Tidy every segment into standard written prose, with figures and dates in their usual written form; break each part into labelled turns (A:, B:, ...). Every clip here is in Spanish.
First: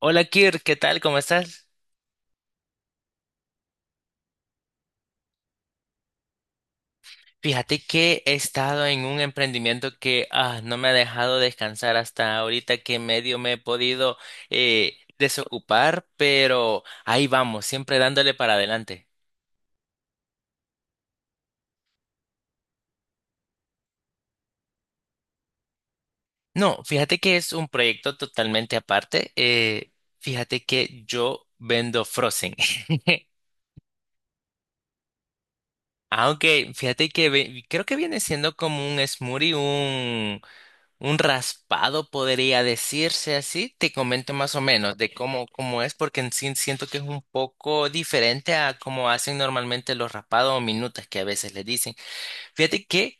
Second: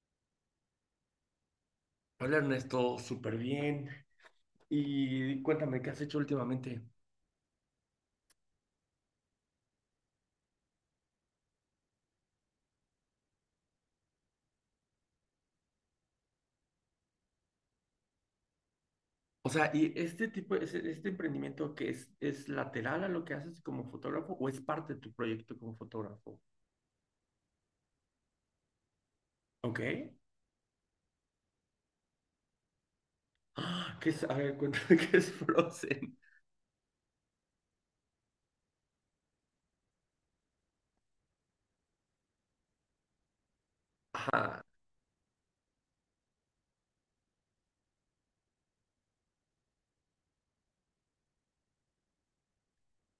A: Hola Kir, ¿qué tal? ¿Cómo estás?
B: Hola Ernesto, súper bien. Y cuéntame, ¿qué has hecho últimamente?
A: Fíjate que he estado en un emprendimiento que no me ha dejado descansar hasta ahorita que medio me he podido desocupar, pero ahí vamos, siempre dándole para adelante.
B: O sea, ¿y este tipo, este emprendimiento que es lateral a lo que haces como fotógrafo o es parte de tu proyecto como fotógrafo?
A: No, fíjate que es un proyecto totalmente aparte.
B: Ok.
A: Fíjate que yo vendo frozen.
B: Ah, ¿qué es? A ver, cuéntame qué es Frozen.
A: Aunque fíjate que creo que viene siendo como un smoothie, un raspado podría decirse así. Te comento más o
B: Ajá,
A: menos de cómo es, porque en sí siento que es un poco diferente a cómo hacen normalmente los raspados o minutas que a veces les dicen. Fíjate que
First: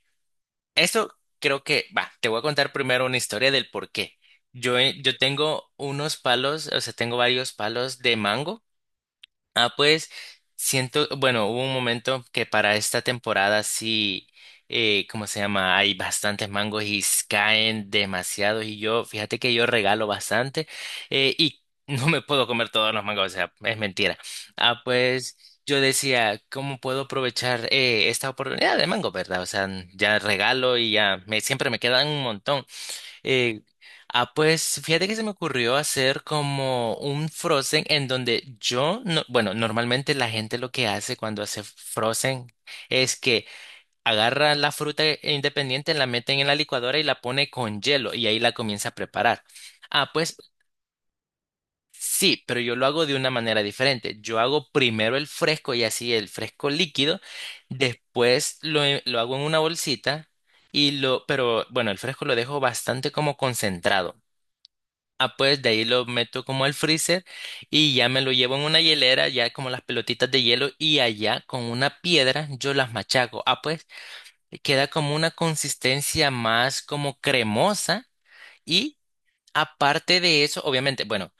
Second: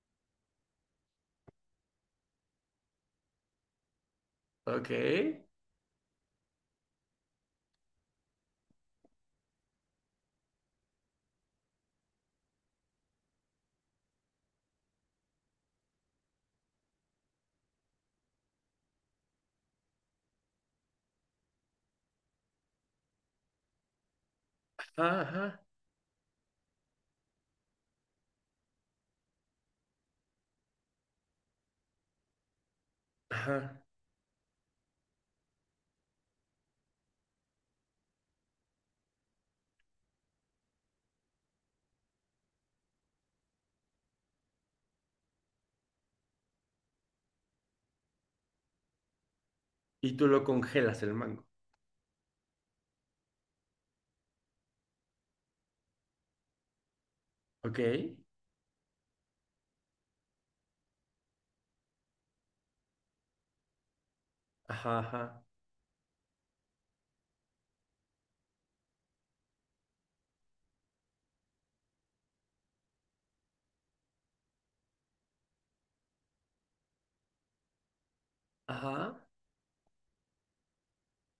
A: eso creo que, va, te voy a contar primero una historia del por qué. Yo,
B: ok.
A: yo tengo unos palos, o sea, tengo varios palos de mango. Ah, pues siento, bueno, hubo un momento que para esta temporada sí, ¿cómo se llama? Hay bastantes mangos y caen demasiados y yo, fíjate que yo regalo bastante y no me puedo comer todos los mangos, o sea, es mentira. Ah,
B: Ajá,
A: pues
B: ajá,
A: yo decía, ¿cómo puedo aprovechar esta oportunidad de mango, verdad? O sea, ya regalo y ya me, siempre me quedan un montón. Eh,
B: ajá.
A: ah, pues fíjate que se me ocurrió hacer como un Frozen en donde yo, no, bueno, normalmente la gente lo que hace cuando hace Frozen es que agarra la fruta independiente, la meten en la licuadora y la pone con hielo y ahí la comienza a preparar. Ah,
B: Y tú
A: pues
B: lo congelas el mango.
A: sí, pero yo lo hago de una manera diferente. Yo hago primero el fresco y así el fresco líquido,
B: Ok.
A: después lo hago en una bolsita y lo, pero bueno, el fresco lo dejo bastante como concentrado.
B: Ajá,
A: Ah,
B: ajá,
A: pues de ahí lo meto como al freezer y ya me lo llevo en una hielera, ya como las pelotitas de hielo y allá con una piedra yo las machaco. Ah, pues queda como una consistencia más como cremosa y
B: ajá.
A: aparte de eso, obviamente, bueno,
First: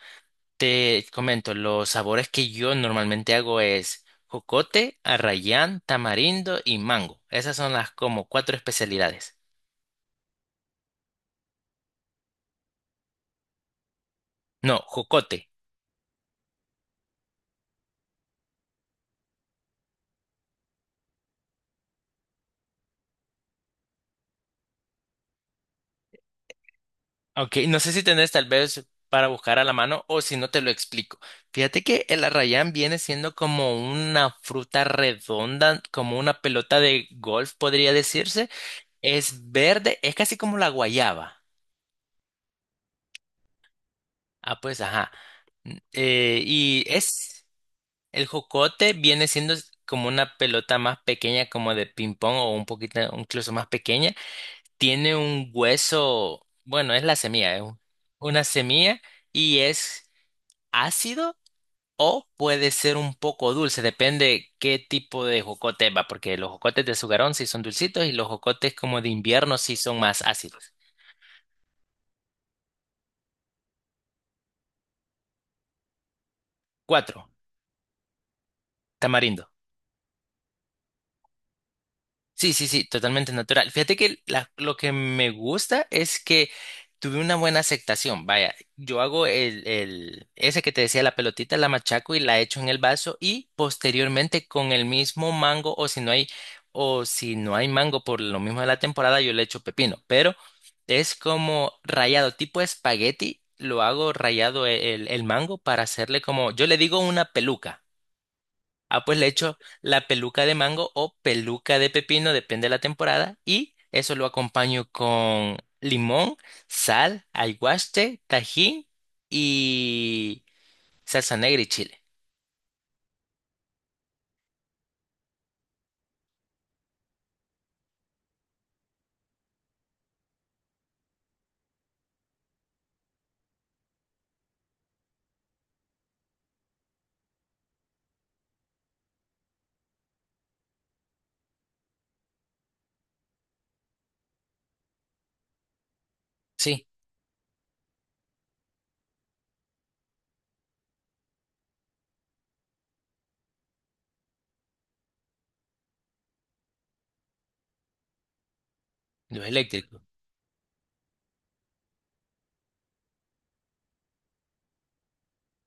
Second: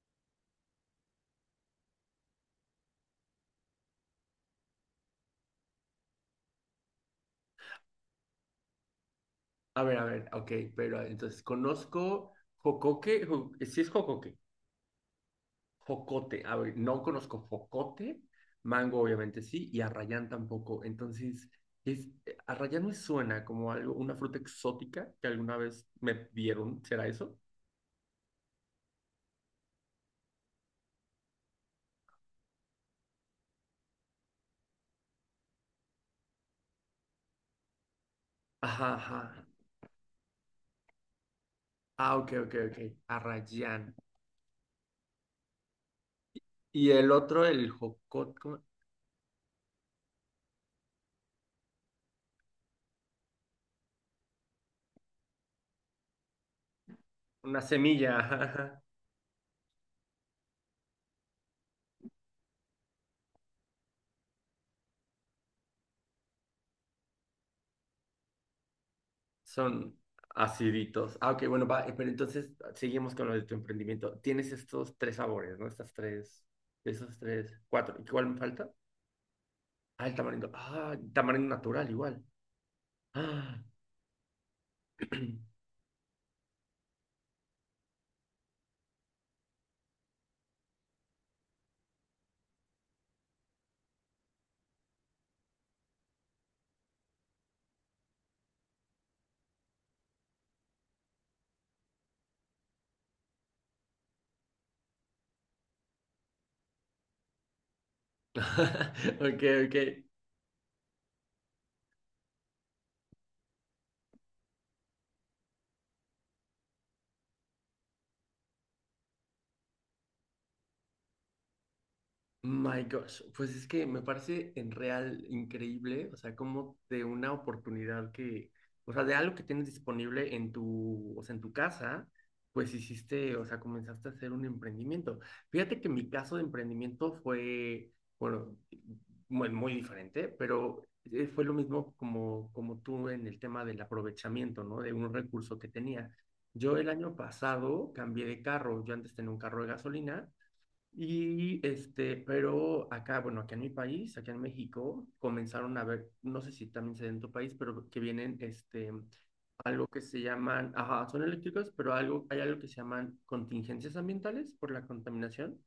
A: te comento, los sabores que yo normalmente hago es jocote, arrayán, tamarindo y mango. Esas son las como cuatro especialidades.
B: A ver, ok, pero entonces conozco jocoque, si es jocoque.
A: No, jocote.
B: Jocote, a ver, no conozco jocote, mango obviamente sí, y arrayán tampoco. Entonces, es, arrayán me suena como algo, una fruta exótica que alguna vez me dieron, ¿será eso?
A: Ok, no sé si tenés tal vez para buscar a la mano o si no te lo explico. Fíjate que el arrayán viene siendo como una fruta redonda, como una pelota de golf, podría decirse.
B: Ajá, ajá.
A: Es verde, es casi como la guayaba.
B: Ah, ok, ok, ok. Arrayán.
A: Ah, pues ajá. N- y
B: Y el otro,
A: es
B: el
A: El
B: jocote, ¿cómo?
A: jocote, viene siendo como una pelota más pequeña, como de ping-pong o un poquito, incluso más pequeña. Tiene un hueso, bueno, es la semilla,
B: Una semilla,
A: una
B: ajá, ajá.
A: semilla y es ácido. O puede ser un poco dulce, depende qué tipo de jocote va, porque los jocotes de sugarón sí son dulcitos y los jocotes como de invierno sí
B: Son
A: son más ácidos.
B: aciditos. Ah, ok, bueno, va, pero entonces seguimos con lo de tu emprendimiento. Tienes estos tres sabores, ¿no? Esos
A: Cuatro,
B: tres, cuatro. ¿Y cuál me falta?
A: tamarindo.
B: Ah, el tamarindo. Ah, tamarindo natural igual.
A: Sí, sí, sí, totalmente
B: Ah.
A: natural. Fíjate que lo que me gusta es que tuve una buena aceptación. Vaya, yo hago ese que te decía, la pelotita, la machaco y la echo en el vaso y posteriormente con el mismo mango o si no hay, o si no hay mango por lo mismo de la temporada, yo le echo pepino. Pero es como rayado, tipo espagueti, lo hago rayado el mango para hacerle como, yo le digo una peluca. Ah, pues le
B: Ok,
A: echo
B: ok.
A: la peluca de mango o peluca de pepino, depende de la temporada. Y eso lo acompaño con limón, sal, aguaste, tajín y salsa negra y chile.
B: My gosh, pues es que me parece en real increíble, o sea, como de una oportunidad que, o sea, de algo que tienes disponible en tu, o sea, en tu casa, pues hiciste, o sea, comenzaste a hacer un emprendimiento. Fíjate que mi caso de emprendimiento fue, bueno, muy, muy diferente, pero fue lo mismo como tú en el tema del aprovechamiento, ¿no? De un recurso que tenía. Yo
A: Sí,
B: el año pasado cambié de carro, yo antes tenía un carro de gasolina y pero acá, bueno, aquí en mi país, aquí en México, comenzaron a ver, no sé si también se ve en tu país, pero que vienen,
A: lo
B: algo que
A: eléctrico.
B: se llaman, ajá, son eléctricos, pero algo, hay algo que se llaman contingencias ambientales por la contaminación.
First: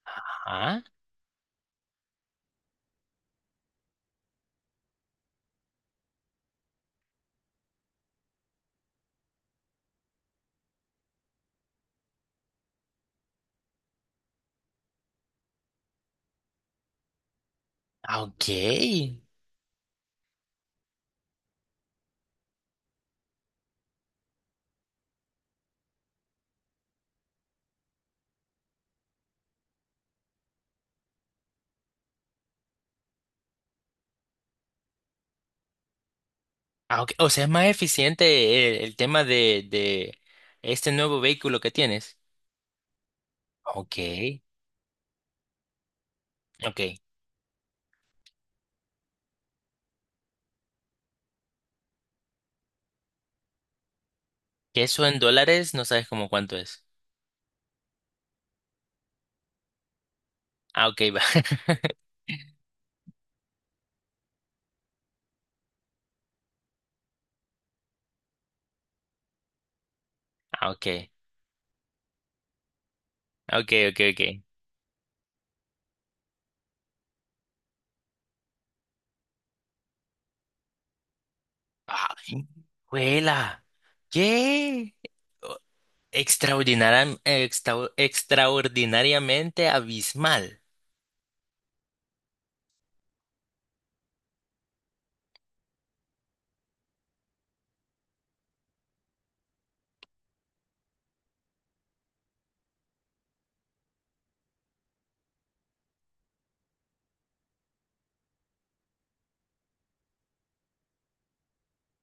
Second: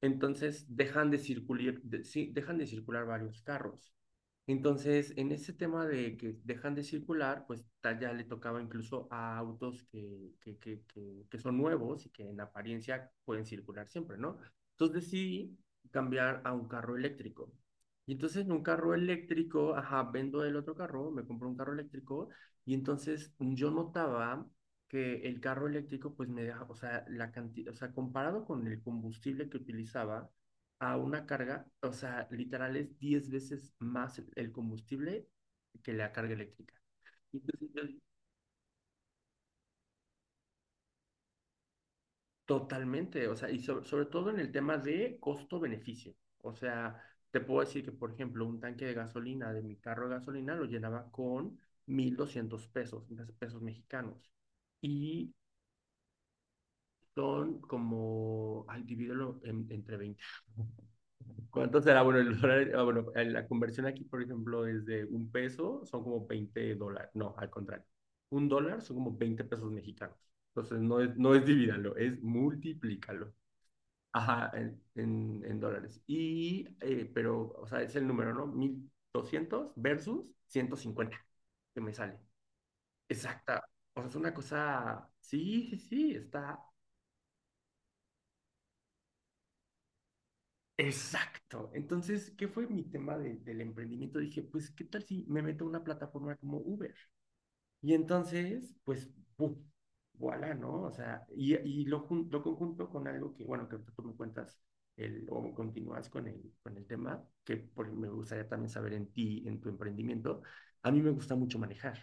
B: Entonces
A: Ah,
B: dejan de circular, sí, dejan de circular varios carros. Entonces, en ese tema de que dejan de circular, pues ya le tocaba incluso a autos que son nuevos y que en apariencia pueden circular siempre, ¿no? Entonces decidí cambiar a un carro eléctrico. Y
A: ah,
B: entonces
A: ok.
B: en un carro eléctrico, ajá, vendo el otro carro, me compro un carro eléctrico y entonces yo notaba que el carro eléctrico pues me deja, o sea, la cantidad, o sea, comparado con el combustible que utilizaba a una carga, o sea, literal es 10 veces más el combustible que la carga eléctrica.
A: Ah, ok. O sea, es más
B: Entonces,
A: eficiente el tema de este nuevo vehículo que tienes.
B: totalmente, o sea, y sobre
A: Ok,
B: sobre todo en el tema de costo-beneficio. O
A: ok.
B: sea, te puedo decir que, por ejemplo, un tanque de gasolina de mi carro de gasolina lo llenaba con 1.200 pesos, 1.000 pesos mexicanos.
A: Que eso en
B: Y
A: dólares no sabes como cuánto es.
B: son como, ay, divídelo entre 20.
A: Ah, ok, va.
B: ¿Cuánto será? Bueno, el dólar, ah, bueno, la conversión aquí, por ejemplo, es de un peso, son como 20 dólares. No, al contrario. Un dólar son como 20 pesos mexicanos.
A: Ah,
B: Entonces, no es divídalo, es multiplícalo.
A: ok.
B: Ajá, en dólares. Y, pero, o sea, es el número, ¿no? 1.200 versus 150 que me sale.
A: Ay,
B: Exacta.
A: ¡juela!
B: O sea, es una
A: ¡Qué!
B: cosa,
A: O-
B: sí, sí, sí, está.
A: Extraordinariamente abismal.
B: Exacto. Entonces, ¿qué fue mi tema del emprendimiento? Dije, pues, ¿qué tal si me meto a una plataforma como Uber? Y entonces, pues, ¡pum! Voilà, ¿no? O sea, y lo conjunto con algo que, bueno, que ahorita tú me cuentas el, o continúas con el, tema, me gustaría también saber en ti, en tu emprendimiento. A mí me gusta mucho manejar.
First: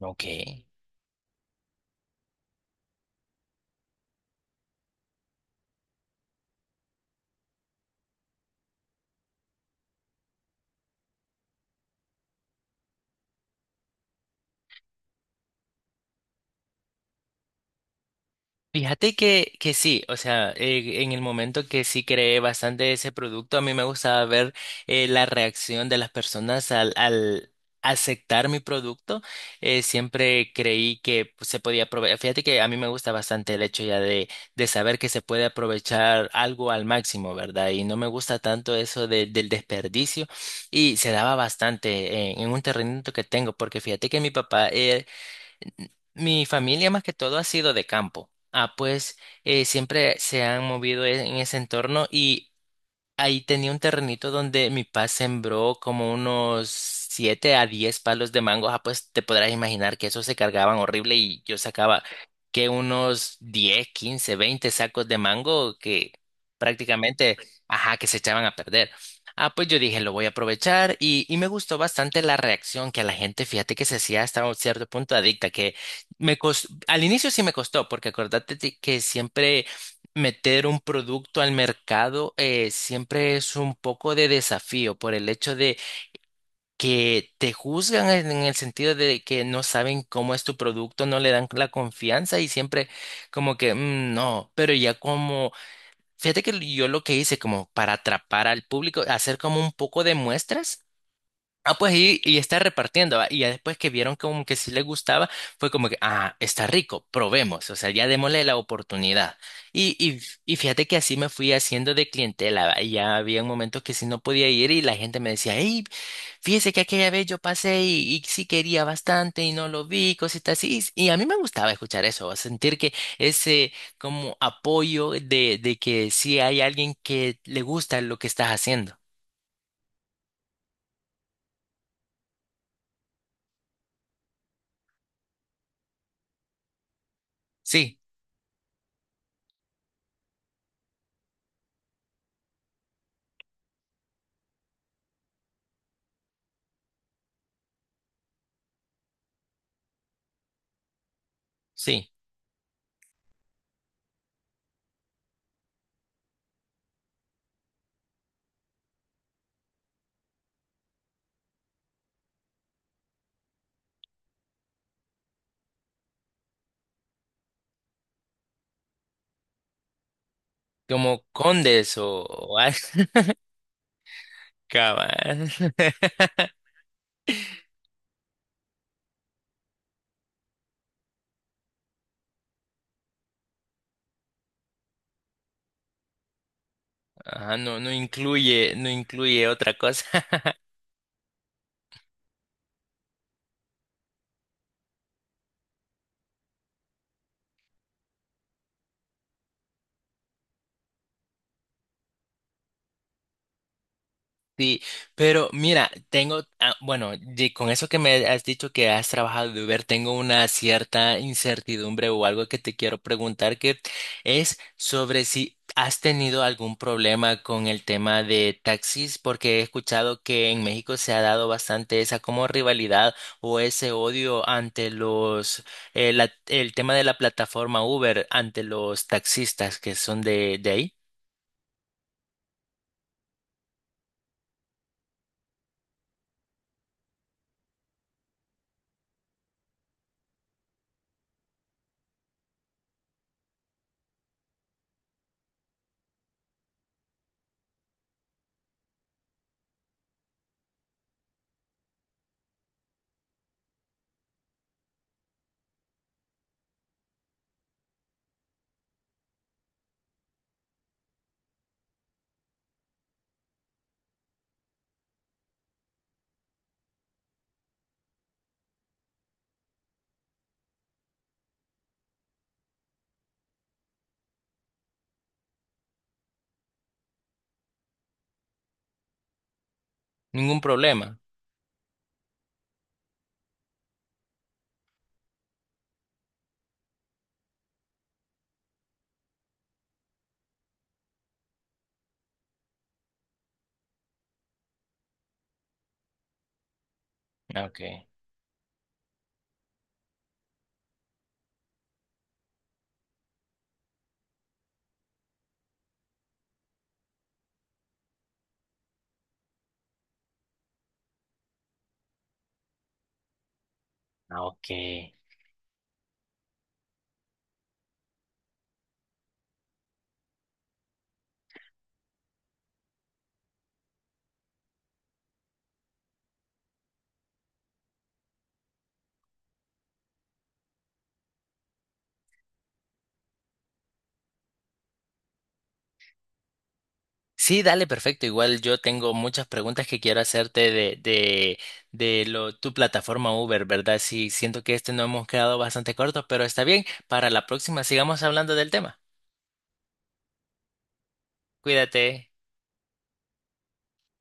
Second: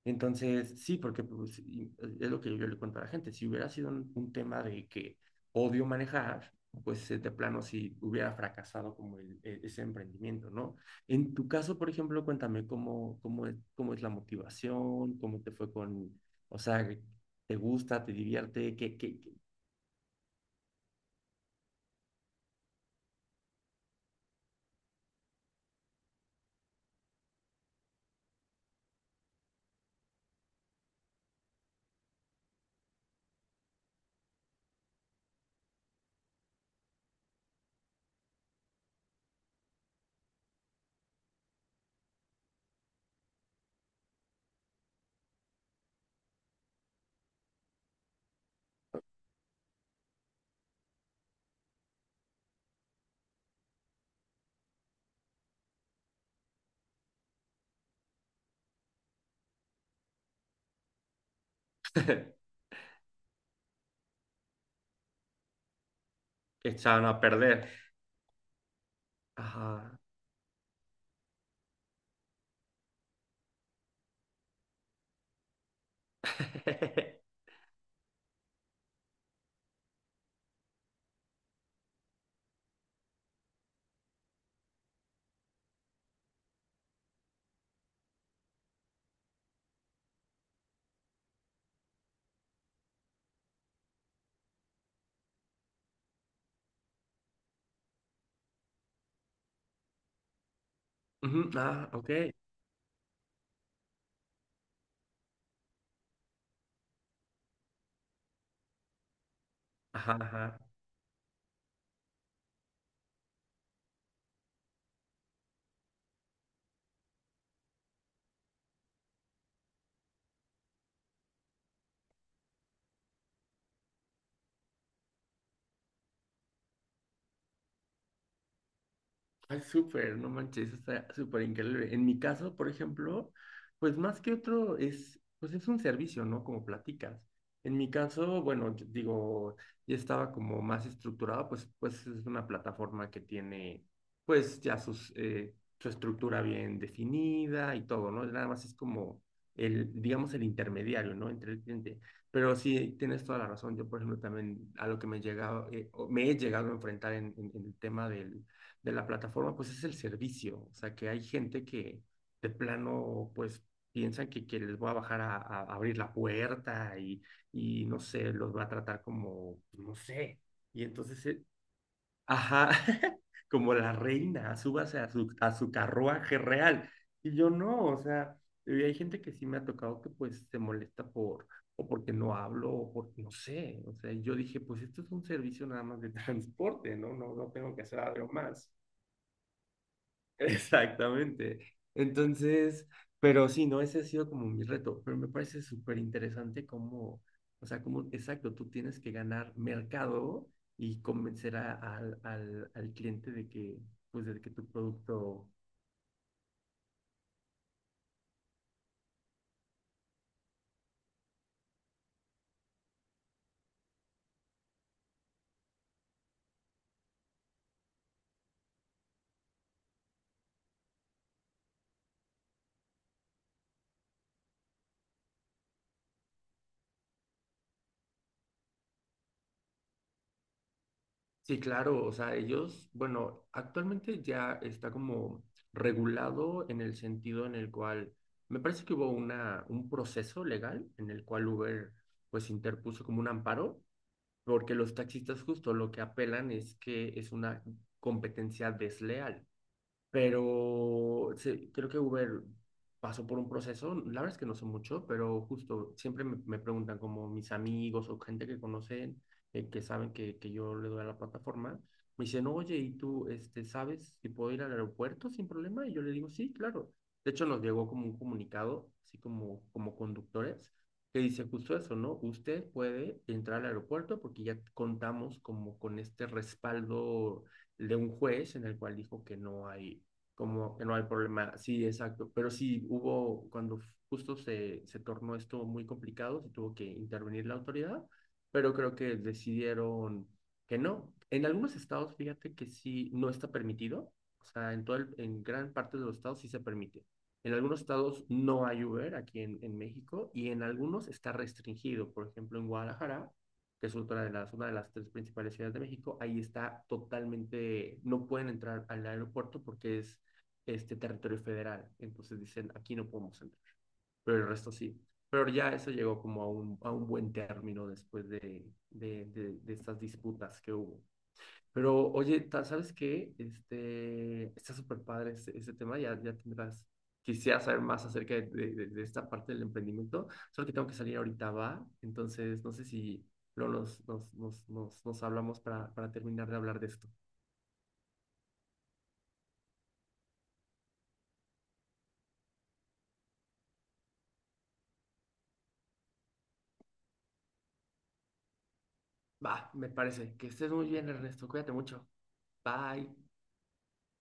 A: Ok.
B: Entonces, sí, porque pues, es lo que yo le cuento a la gente. Si hubiera sido un tema de que odio manejar, pues de plano sí hubiera fracasado como ese emprendimiento, ¿no? En tu caso, por ejemplo, cuéntame cómo es la motivación, cómo te fue con, o sea, ¿te gusta, te divierte? ¿Qué,
A: Fíjate
B: qué, qué?
A: que sí, o sea, en el momento que sí creé bastante ese producto, a mí me gustaba ver la reacción de las personas al aceptar mi producto. Siempre creí que pues, se podía aprovechar. Fíjate que a mí me gusta bastante el hecho ya de saber que se puede aprovechar algo al máximo, ¿verdad? Y no me gusta tanto eso del desperdicio y se daba bastante en un terrenito que tengo, porque fíjate que mi papá... mi familia más que todo ha sido de campo. Ah, pues siempre se han movido en ese entorno y ahí tenía un terrenito donde mi papá sembró como unos 7 a 10 palos de mango. Ah, pues te podrás imaginar que esos se cargaban horrible y yo sacaba que unos 10, 15, 20 sacos de mango que
B: ¿Echaron a
A: prácticamente,
B: perder?
A: ajá, que se echaban a perder. Ah, pues yo
B: Ajá.
A: dije, lo voy a aprovechar y me gustó bastante la reacción que a la gente, fíjate que se hacía hasta un cierto punto adicta, que al inicio sí me costó, porque acordate de que siempre meter un producto al mercado siempre es un poco de desafío por el hecho de que te juzgan en el sentido de que no saben cómo es tu producto, no le dan la confianza y siempre como que "Mm, no, pero ya como, fíjate que yo lo que hice como para atrapar al público, hacer como un poco de muestras.
B: Ujú.
A: Ah,
B: Ah,
A: pues
B: ok.
A: y está repartiendo, ¿va? Y ya después que vieron como que sí le gustaba, fue como que, ah, está rico, probemos, o sea, ya démosle la oportunidad. Y,
B: Ajá,
A: y, y
B: ajá.
A: fíjate que así me fui haciendo de clientela, ¿va? Y ya había momentos que sí no podía ir y la gente me decía, hey, fíjese que aquella vez yo pasé y sí quería bastante y no lo vi, cositas así. Y a mí me gustaba escuchar eso, ¿va? Sentir que ese como apoyo de que sí hay alguien que le gusta lo que estás haciendo.
B: Ay, súper, no manches, está súper increíble. En mi caso, por ejemplo, pues más que otro es, pues es un servicio, ¿no? Como platicas. En mi
A: Sí,
B: caso, bueno, yo digo, ya estaba como más estructurado, pues es una plataforma que tiene, pues ya sus, su estructura bien definida y todo, ¿no? Nada más es como el, digamos, el intermediario, ¿no? Entre el cliente.
A: sí.
B: Pero sí, tienes toda la razón. Yo, por ejemplo, también a lo que me llegaba, o me he llegado a enfrentar en en el tema del de la plataforma, pues es el servicio. O sea, que hay gente que de plano, pues piensan que les voy a bajar a abrir la puerta y, no sé, los va a tratar como, pues, no sé. Y
A: Como
B: entonces,
A: condes o
B: ajá,
A: algo.
B: como la reina, súbase a su,
A: Cabal.
B: a su carruaje real. Y yo no, o sea, y hay gente que sí me ha tocado que pues se molesta por, o porque no hablo, o porque no sé. O sea, yo dije, pues esto es un servicio nada más de transporte, ¿no? No, no
A: Ajá,
B: tengo
A: no,
B: que
A: no
B: hacer algo más.
A: incluye, no incluye otra cosa.
B: Exactamente. Entonces, pero sí, no, ese ha sido como mi reto, pero me parece súper interesante cómo, o sea, cómo, exacto, tú tienes que ganar mercado y convencer al, al cliente de que, pues, de que tu
A: Sí,
B: producto,
A: pero mira, tengo, ah, bueno, de- con eso que me has dicho que has trabajado de Uber, tengo una cierta incertidumbre o algo que te quiero preguntar que es sobre si has tenido algún problema con el tema de taxis, porque he escuchado que en México se ha dado bastante esa como rivalidad o ese odio ante los, el tema de la plataforma Uber, ante los taxistas que son de ahí.
B: sí, claro, o sea, ellos, bueno, actualmente ya está como regulado en el sentido en el cual, me parece que hubo una, un proceso legal en el cual Uber, pues, interpuso como un amparo porque los taxistas justo lo que apelan es que es una competencia desleal, pero sí, creo que Uber pasó por un proceso, la verdad es que no sé mucho, pero justo siempre me preguntan como mis amigos o gente que conocen, que saben que yo le doy a la plataforma, me dicen, oye, ¿y tú sabes si puedo ir al aeropuerto sin problema? Y yo le digo, sí, claro. De hecho, nos llegó como un comunicado, así como conductores, que dice justo eso, ¿no? Usted puede entrar al aeropuerto porque ya contamos como con este respaldo de un juez en el cual dijo que no hay
A: Ningún
B: como que no hay
A: problema.
B: problema. Sí, exacto. Pero sí hubo, cuando justo se tornó esto muy complicado, se tuvo que intervenir la autoridad, pero creo que decidieron que no. En algunos estados, fíjate que sí, no está permitido. O sea, en todo en gran parte de los estados sí se permite. En
A: Ah,
B: algunos
A: okay,
B: estados no hay Uber aquí en México y en algunos está restringido. Por ejemplo, en Guadalajara, que es otra de las, una de las tres principales ciudades de México, ahí está totalmente, no pueden entrar al aeropuerto porque es este territorio federal. Entonces dicen, aquí no podemos entrar, pero
A: ah,
B: el
A: ok.
B: resto sí. Pero ya eso llegó como a un, buen término después de estas disputas que hubo. Pero oye, ¿sabes qué? Está súper padre este tema, ya, ya tendrás, quisiera saber más acerca de esta parte del emprendimiento, solo que tengo que salir ahorita, va, entonces no sé si luego nos hablamos para terminar de hablar de esto.
A: Sí, dale, perfecto. Igual yo tengo muchas preguntas que quiero hacerte de lo, tu plataforma Uber, ¿verdad? Sí, siento que este no hemos quedado bastante corto, pero está bien. Para la próxima sigamos hablando del tema.
B: Va, me parece. Que estés muy bien, Ernesto. Cuídate mucho.
A: Cuídate.
B: Bye.